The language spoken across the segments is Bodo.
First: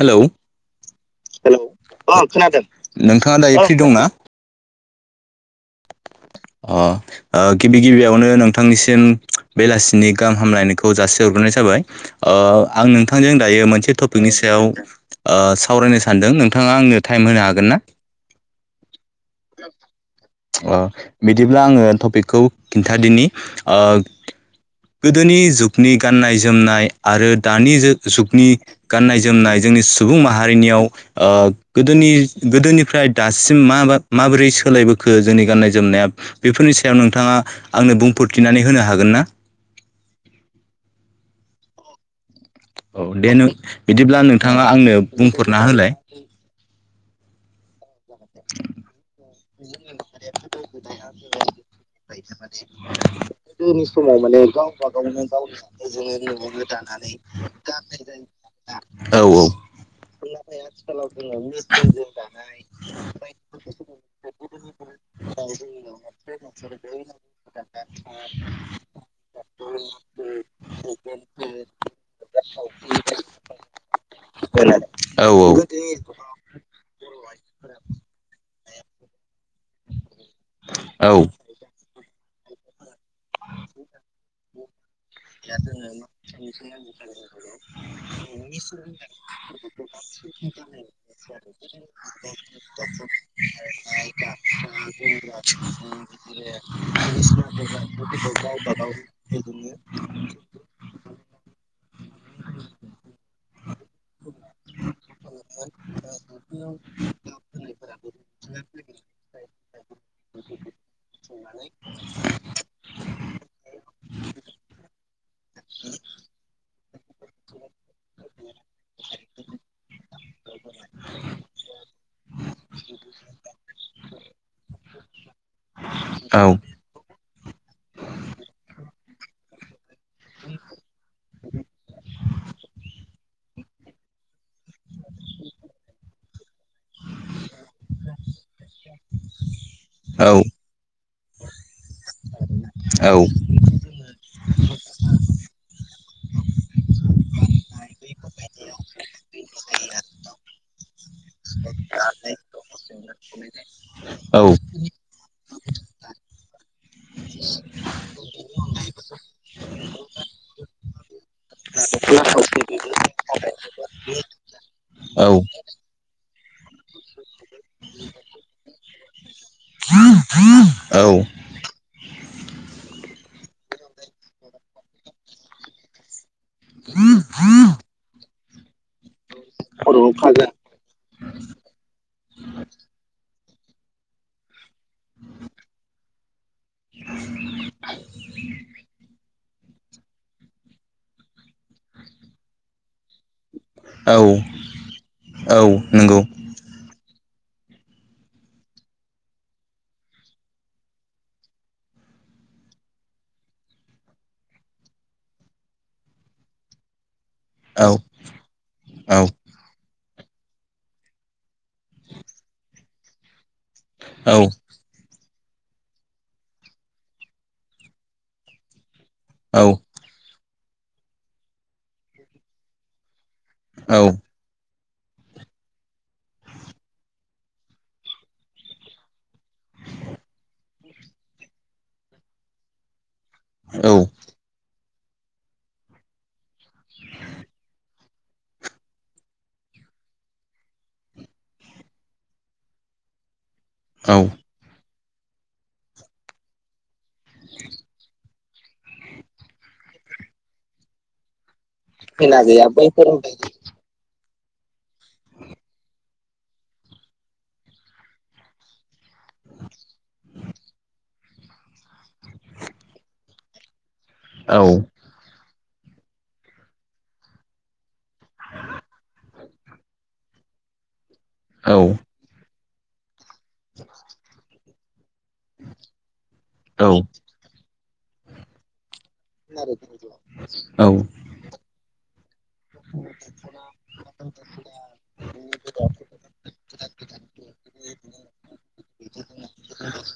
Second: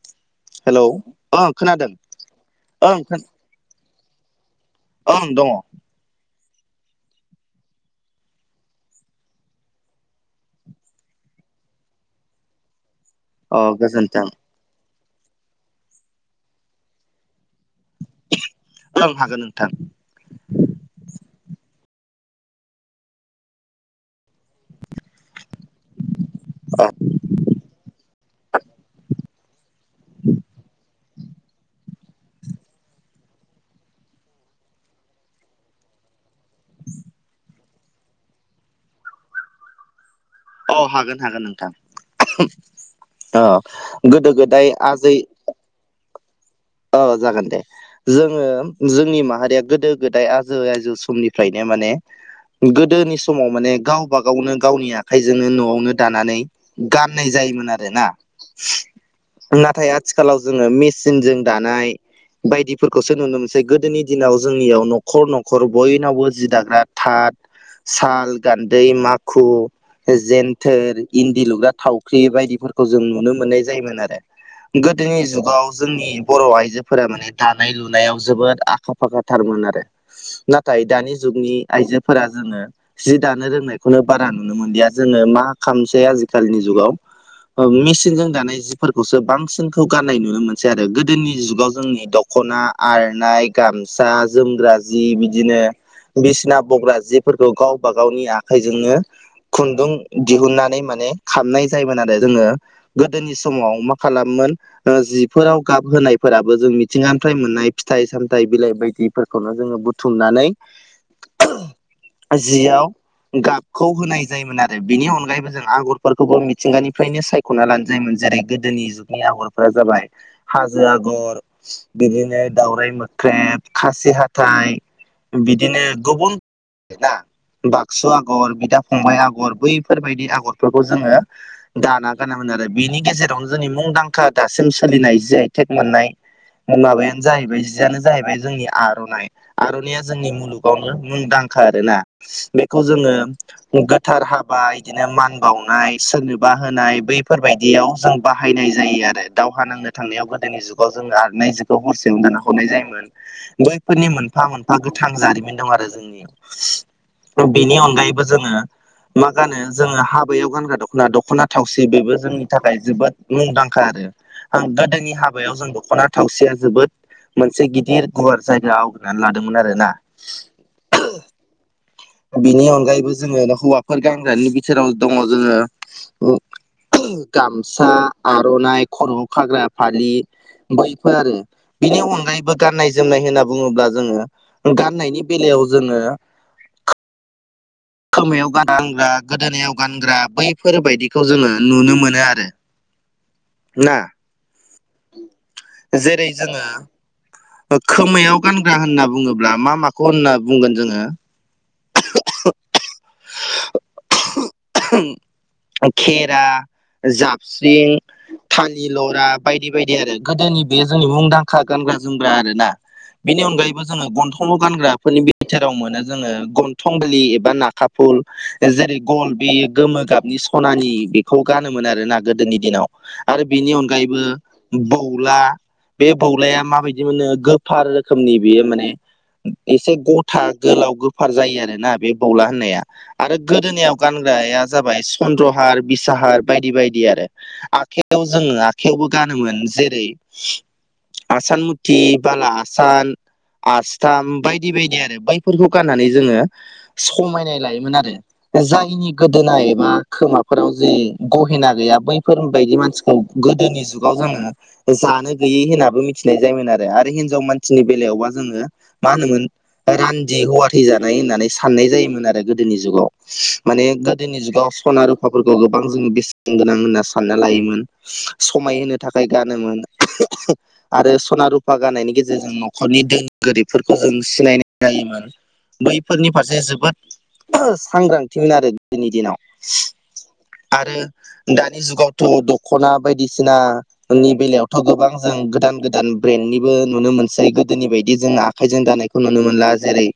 हेलौ हेलौ ओं हेल' खोनादों औ खोनादों ओं खोन नोंथाङा दायो फ्रि दंना? ओं दङ। अ ओ गिबि गिबियावनो नोंथांनिसिम बेलासिनि गाहाम हामलायनायखौ जासि हरग्रोनाय जाबाय। ओ आं नोंथांजों अ दायो मोनसे गोजोन्थों टपिकनि सायाव सावरायनो सानदों नोंथाङा आंनो टाइम होनो हागोन ना? हागोन नोंथां। बिदिब्ला आङो टपिकखौ खिन्थादनि ओ गोदोनि जुगनि गाननाय जोमनाय आरो दानि जुगनि गाननाय जोमनाय जोंनि सुबुं माहारिनियाव ओ गोदोनि गोदोनिफ्राय दासिम मा माबोरै सोलायबोखो जोंनि गाननाय जोमनाया बेफोरनि सायाव नोंथाङा आंनो बुंफोरथिनानै होनो हागोन ना? अ हागोन हागोन नोंथां। औ दे अ नों बिदिब्ला गोदो नोंथाङा गोदाय आंनो बुंहरना होलाय। औ जागोन दे। जोङो जोंनि माहारिया गोदो गोदाय आजो आजो समनिफ्रायनो माने माने गोदोनि समाव माने गोदोनि गावबा समाव माने गावनो गावबा गावनि गावनो आखाइजोंनो गावनि न'आवनो जो नुनो दानानै मोनो दानानै गाननाय जायोमोन गा आरोना [unintelligible] नाथाय आथिखालाव जोङो मेचनजों दानाय बाय फोरखौसो नुनो मोनसै गोदोनि दिनाव जोंनियाव न'खर न'खर बयनावबो जि दाग्रा थाद साल गान्दै माखु जेन्थोर इन्दि लुग्रा थाव फुख्रि बायदिफोरखौ जों नुनो मोननाय जायोमोन आरो गोदोनि औ जुगाव जोंनि बर' आइजोफोरा माने दानाय लुनायाव जोबोद आखा फाखाथारमोन आरो नाथाय औ दानि जुगनि आइजोफोरा जोङो जि दानो रोंनायखौनो बारा नु। ननो मोन जोङो मा खालामसै आजिखालिनि जुगाव मेचनजों दानाय जि। खौसो बांसिनखौ गाननाय नुनो मोनसै आरो गो। दोनि जुगाव जोंनि दख'ना आरना गामसा जोमग्रा जि बिदिनो। बिसिना बग्रा जेफोरखौ गावबा गावनि आखाइजोंनो खुन्दुं। दिहुननानै माने खामनाय जायोमोन आरो जोङो। गोदोनि समाव मा खालामोन ओ जिफोराव गाब होनायफोराबो जों मिथिङा। फ्राइ मोननाय फिथाइ सामथायाइ बिलाइ बायदिफोरखौनो जोङो बुथुमनानै। संनानै। जियाव। गाबखौ होनाय जायोमोन आरो बिनि अनगायैबो जों आगरफोरखौबो मिथिंगानिफ्रायनो स। खना लानो जायोमोन जेरै गोदोनि जुगनि आगरफोरा जाबाय हाजो आगर। बिदिनो दावरायाइ मोख्रेब खासि हाथाइ बिदिनो। गुबुन औ ना बाक्सु आगर बिदा फंबाय आगर बै। फोरबायदि आगरफोरखौ जोङो दाना गान मोनो आरो बिनि गेजेरावनो जोंनि मुंदांखा। खा दासिम सोलिनाय जि आइटेक मोननाय माबायानो जाहैबाय। बिनो जाहैबाय जोंनि आर'नाइ आर'नाइया जोंनि औ मुलुगावनो मुंदांखा आरोना बे। खौ औ जोङो। गोथार हाबा बिदिनो मान बावनाय सोरनोबा होनाय बैफोरबायदियाव जों। बाहायनाय जायो आरो दावहा नांनो। थांनायाव गोदोनि जुगाव जों आरनाय जुखौ हरसें दाना हरनाय जायोमोन बैफोरनि मोनफा मोन। आ गोथां जारिमिन दं आरो जोंनि। [unintelligible] बेनि अनगायैबो जोङो। मा गानो जोङो हाबायाव गानग्रा दख'ना दख'ना थावसि बेबो जोंनि थाखाय जोबोद मुंदांखा आरो। ओं गोदोनि हाबायाव जों दख'ना थावसिया जोबोद। मोनसे गिदिर गुवार जायगा आवग्रिनानै लादोंमोन आरो ना। औ बिनि अनगायैबो जोङो हौवाफोर गानग्रानि बिथोराव दङ जोङो। गामसा आर'नाइ खरआव खाग्रा फालि। बैफोर आरो बिनि अनगायैबो गाननाय जोमनाय होनना बुङोब्ला जोङो। गाननायनि बेलायाव जोङो। [unintelligible] खोमायाव गारां ग्रा। गोदोनायाव गानग्रा बैफोरबायायदिखौ जोङो नुनो मोनो आरो ना। ओ। जेरै जोङो। खोमायाव गानग्रा होनना बुङोब्ला मा माखौ होनना बुंगोन जोङो। [unintelligible] ओ खेरा। औ जाबस्रिं थालि औ लरा। बायदि बायदि आरो गोदोनि बे जोंनि मुंदांखा गानग्रा जोमग्रा आरो ना। बेनि अनगायैबो जोङो औ गन्थंङाव गानग्राफोरनि। बिथोराव मोनो जोङो गन्थं गलि एबा नाखा फुल। ओ जेरै गल बे औ गोमो गाबनि सनानि बेखौ गानोमोन आरोना गोदोनि दिनाव। आरो बेनि अनगायैबो बौला बे बौलाया माबायदि। बिदि मोननो गोफार रोखोमनि बेयो माने। एसे गथा गोलाव गोफार जायो आरोना बे बौला होननाया। आरो गोदोनायाव गानग्राया जाबाय चन्द्रहार बिसाहार बायदि बायदि आरो आ। जोङो आखाइयावबो गानोमोन जेरै आसान थि बाला आसान औ आस्ताम बायदि बायदि आरो बै फोरखौ गाननानै जोङो समायनाय लायोमोन आरो जायनि गोदोनाय एबा खोमाफोराव जे गहेना गैया बैफोरबायायदि मानसिखौ गोदोनि जुगाव जोङो जानो गैयै होनाबो मिथिनाय जायोमोन आरो। आरो हिनजाव मानसिनि बेलायावबा जोङो मा होनोमोन रान्दि हौवा थैजानाय होननानै साननाय जायोमोन आरो गोदोनि जुगाव माने गोदोनि औ जुगाव सना रुफाफोरखौ गोबां जोङो बेसेन गोनां होनना सानना लायोमोन समाय होनोनो थाखाय गानोमोन आरो सनारु औ खफा गानायनि गेजेरजों न'खरनि दों गोरिबफोरखौ जों सिनाय जायोमोन बैफोरनि फारसे औ जोबोद सांग्रांथिमोन आरो गोदोनि दिनाव आरो आरो दानि जुगावथ' दख'ना बायदिसिनानि बेलायावथ' गोबां जों गोदान गोदान ब्रेन्ड निबो नुनो मोनसै गोदोनि बायदि जों आखाइजों दानायखौ नुनो मोनला जेरै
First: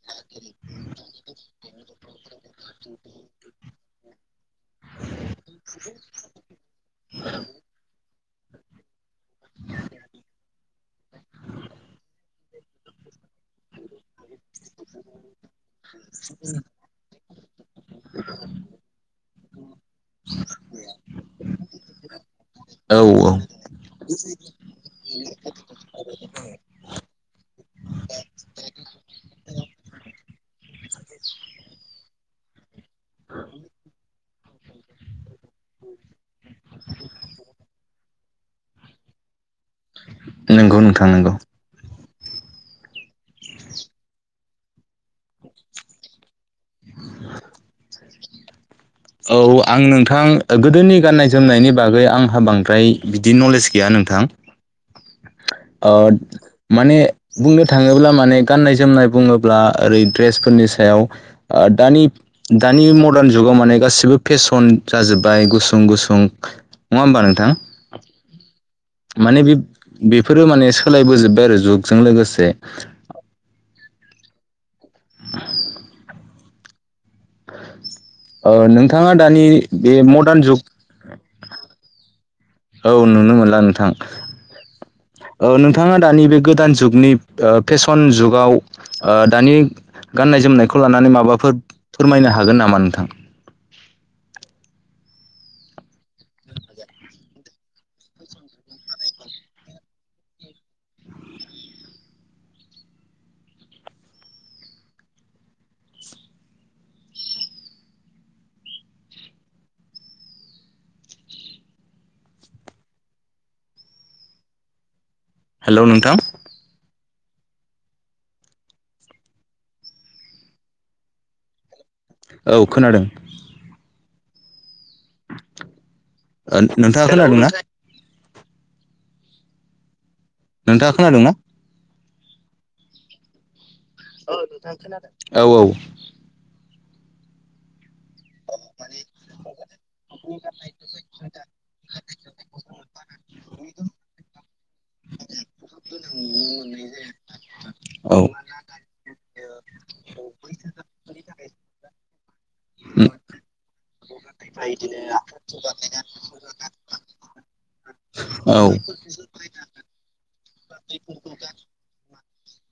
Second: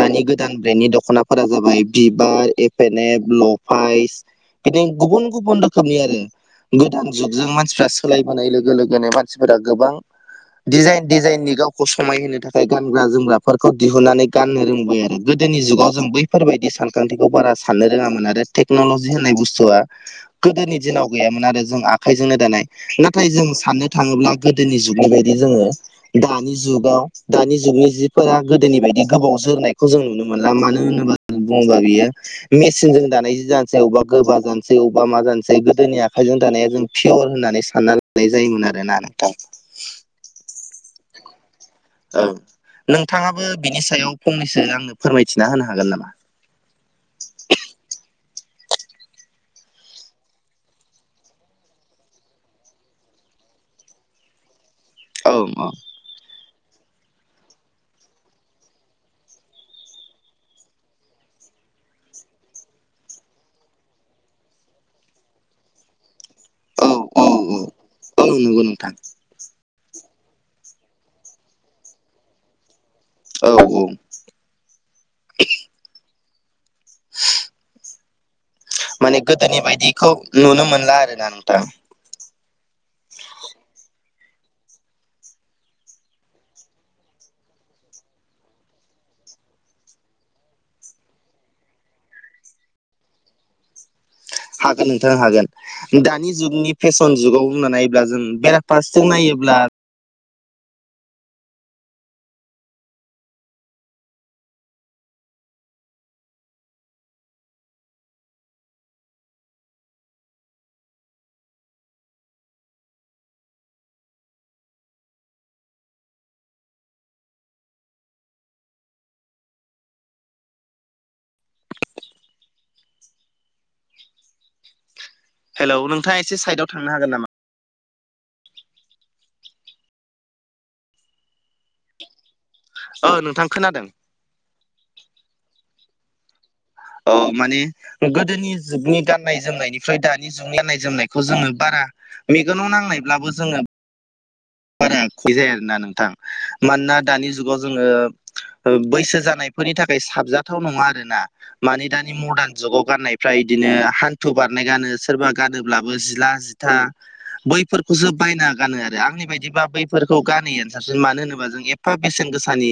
दानि गोदान ब्रेन्डनि दख'नाफोरा जाबाय बिबार एफ एन एफ लफाइस बिदि गुबुन गुबुन रोखोमनि आरो गोदान जुगजों मानसिफ्रा सोलायबोनाय लोगो लोगोनो मानसिफोरा गोबां डिजाइन डिजाइननि गावखौ समायहोनो थाखाय गानग्रा जोमग्राफोरखौ दिहुननानै गाननो रोंबाय आरो गोदोनि जुगाव जों बैफोरबायदि सानखान्थिखौ बारा साननो रोङामोन आरो टेक्न'लजि होननाय बुस्थुआ गोदोनि दिनाव गैयामोन आरो जों आ आखाइजोंनो दानाय नाथाय औ जों साननो थाङोब्ला गोदोनि जुगनि बायदि जोङो दानि जुगाव दानि जुगनि जिफोरा गोदोनि बायदि गोबाव जोरनायखौ जों नुनो मोनला मानो होनोबा गंगा बियो मेसिनजों दानाय जि जानोसै अबेबा गोबा जानोसै अबेबा मा जानोसै गोदोनि आखाइजों दानाया जों पियर होननानै सानना लानाय जायोमोन आरोना नोंथां। गुबुन खांनांगौ औ नोंथाङाबो बिनि सायाव फंनैसो आंनो फोरमायथिना होनो हागोन नामा? [inaudible] औ आं नोंथां गोदोनि गाननाय जोमनायनि बागै आंहा बांद्राय बिदि नलेज गैया नोंथां। औ औ। ओद माने बुंनो थाङोब्ला माने गाननाय जोमनाय बुङोब्ला ओरै ड्रेसफोरनि सायाव ओ दानि दानि मदार्न जुगाव माने गासिबो फेसन जाजोब्बाय गुसुं गुसुं औ नङा होमबा औ नोंथां? औ औ नंगौ नोंथां माने बेब बेफोरो माने सोलायबोजोब्बाय आरो जुगजों लोगोसे औ औ। ओ नोंथाङा माने दानि गोदोनि बे बायदिखौ मदार्न जुग नुनो मोनला आरोना नोंथां औ नुनो मोनला नोंथां। ओ नोंथाङा दानि बे गोदान जुगनि फेसन जुगाव ओ दानि गाननाय जोमनायखौ लानानै माबाफोर फोरमायनो हागोन नामा नोंथां? हागोन नोंथां हागोन। दानि जुगनि फेसन जुगाव बुंना नायोब्ला जों बेराफारसेथिं नायोब्ला हेल' नोंथां। औ खोनादों। हेल' नोंथाङ एसे ओ साइडआव थांनो नोंथाङा हागोन नामा? खोनादोंना नोंथाङा खोनादों ना? औ नोंथां खोनादों। औ औ। ओं माने गोदोनि जुगनि गाननाय जोमनायनिफ्राय दानि जुगनि गाननाय जोमनायखौ जोङो बारा मेगनाव नांनायब्लाबो जोङो बारा खयजाया आरोना नोंथां। मानोना दानि जुगाव जोङो औ ओ बैसो जानायफोरनि थाखाय साबजाथाव नङा आरो ना। मानि दानि मरदान जुगाव गाननायफ्रा बिदिनो हान थु बारनाय गानो सोरबा गानोब्लाबो जिला जि था बैफोरखौसो बायना औ गानो आरो। आंनि बायद बा बैफोरखौ गाननियानो साबसिन मानो होनोबा जों एफा बेसेन गोसानि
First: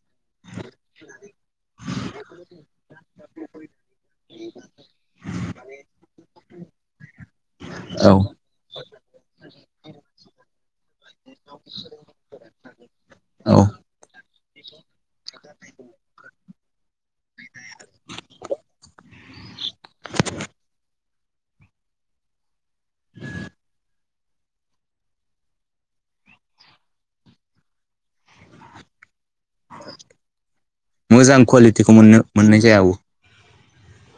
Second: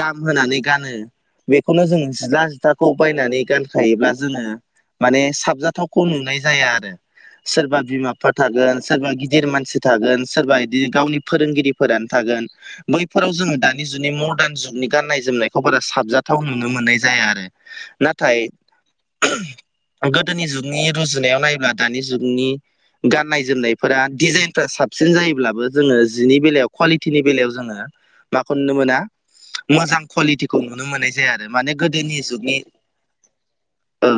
दाम होनानै गानो। बेखौनो जोङो जिला जिथाखौ बायनानै गानखायोब्ला जोङो माने साबजाथावखौ नुनाय जाया आरो। सोरबा औ बिमा बिफा थागोन सोरबा गिदिर मानसि थागोन सोरबा दि गावनि फोरोंगिरिफोरानो थागोन। बैफोराव जोङो औ दानि जुगनि मदान जुगनि गाननाय जोमनायखौ बारा साबजाथाव नुनो मोननाय जाया आरो। नाथाय गोदोनि जुगनि रुजुनायाव नायब्ला दानि जुगनि गाननाय जोमनायफोरा दिजारनफोरा साबसिन जायोब्ला बो जोङो जिनि बेलायाव कुवालिटिनि बेलायाव जोङो माखौ नुनो मोना मोजां कुवालिटिखौ नुनो मोननाय जाया मोजां आरो। माने कुवालिटिखौ गोदोनि मोननो जुगनि मोननाय [inaudible] औ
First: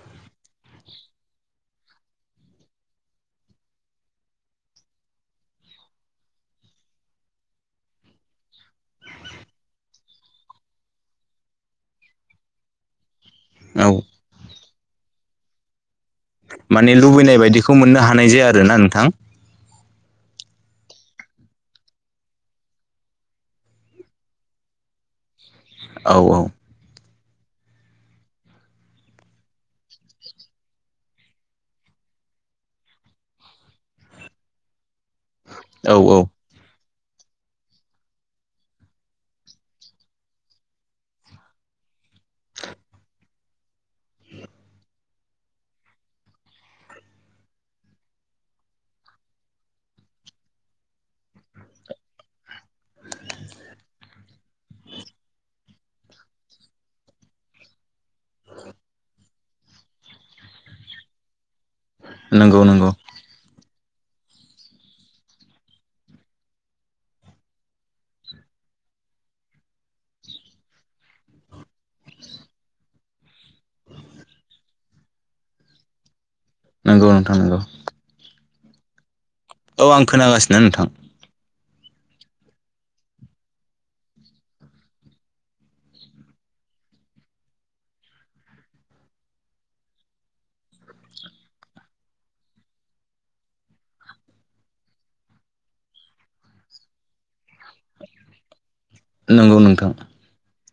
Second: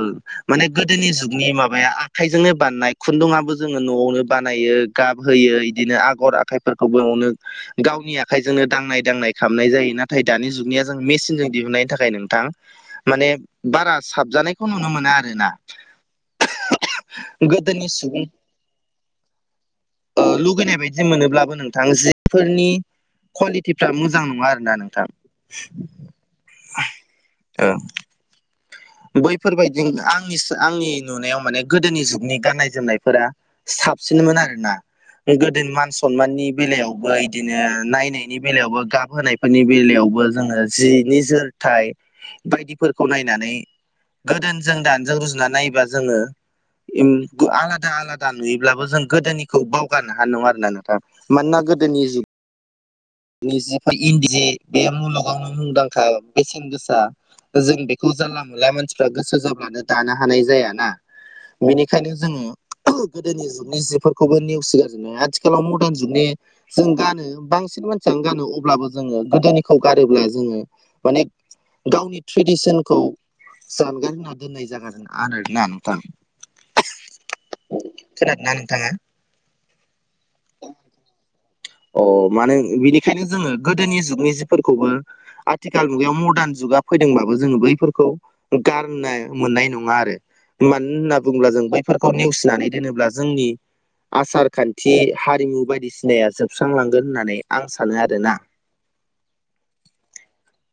माने गोदोनि जुगनि माबाया आखाइजोंनो बानायनाय खुन्दुुंबो जोङो न'आवनो बानायो। गाब होयो इदिनो आगर आखायफोरखौबो न'नो गावनि आखायजोंनो दांनाय दांनाय खामनाय जायो। नाथाय दानि जुगनिया जों मेसिनजों दिहुननायनि थाखाय नोंथां माने बारा औ साबजानायखौ नुनो मोना आरो ना। माने लुबैनाय बायदिखौ मोननो हानाय जाया आरोना नोंथां। ओ लुगैनाय बाय जों मोनोब्लाबो नोंथां जिफोरनि कुवालिटिफ्रा मोजां नङा आरो ना नोंथां। औ औ ओ बैफोरबायदि आंनिस आंनि नुनायाव माने गोदोनि जुगनि गाननाय जोमनायफोरा। साबसिनमोन आरो ना गोदो मान औ औ सनमाननि बेलायावबो इदिनो नायनायनि बेलायावबो गाब होनायफोरनि बेलायावबो जोङो जि निजोर थाय बायदिफोरखौ नायनानै गोदोनि जों दानिजों रुजुनानै नायोबा जोङो। आलादा आलादा नुयोब्लाबो जों गोदोनिखौ बावगारनो हानाय नङा आरो ना नों थां मानोना गोदोनि जुग निजि [unintelligible] इन्दिनि बे मुलुगावनो मुंदांखा बेसेन गोसा जों बेखौ जानला मोनला मानसिफ्रा गोसो जाब्लानो दानो हानाय जायाना। बेनिखायनो जोङो नंगौ नंगौ गोदोनि जुगनि जिफोरखौबो नेवसिगारजोबनाया आथिखालाव मदान जुगनि जों गानो बांसिन मान सियानो गानो अब्लाबो जोङो गोदोनिखौ गारोब्ला जोङो माने गावनि ट्रेडिसोनखौ जानगार होना दोननाय जागोन आरोना नोंथां। नोंगौ नोंथां नोंगौ। खोनादोंना नोंथाङा औ आं खोनागासिनो नोंथां। अ' मानो बिनिखायनो जोङो गोदोनि जुगनि जिफोरखौबो आथिखाल मुगायाव मदान जुगा फैदोंबाबो जोङो बैफोरखौ गारना मोननाय नङा आरो। मानो होनना बुङोब्ला जों बैफोरखौ नेवसिनानै दोनोब्ला जोंनि आसार खान्थि हारिमु बायदिसिनाया जो स्रांलांगोन होननानै आं सानो आरो ना। नंगौ नोंथां।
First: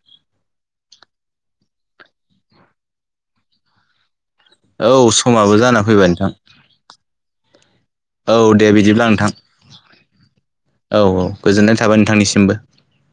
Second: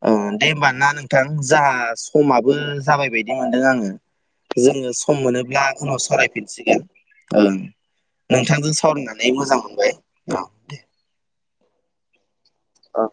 औ दे होमबा ना नोंथां जा समाबो जाबाय बायदि मोनदों आङो। जोङो औ सम समाबो मोनोब्ला जाना उनाव फैबाय नोंथां सरायफिन। गोन औ दे नोंथांजों बिदिब्ला नोंथां सावरायनानै मोजां मोनबाय औ। दे औ औ गोजोननाय थाबाय नोंथांनिसिमबो। औे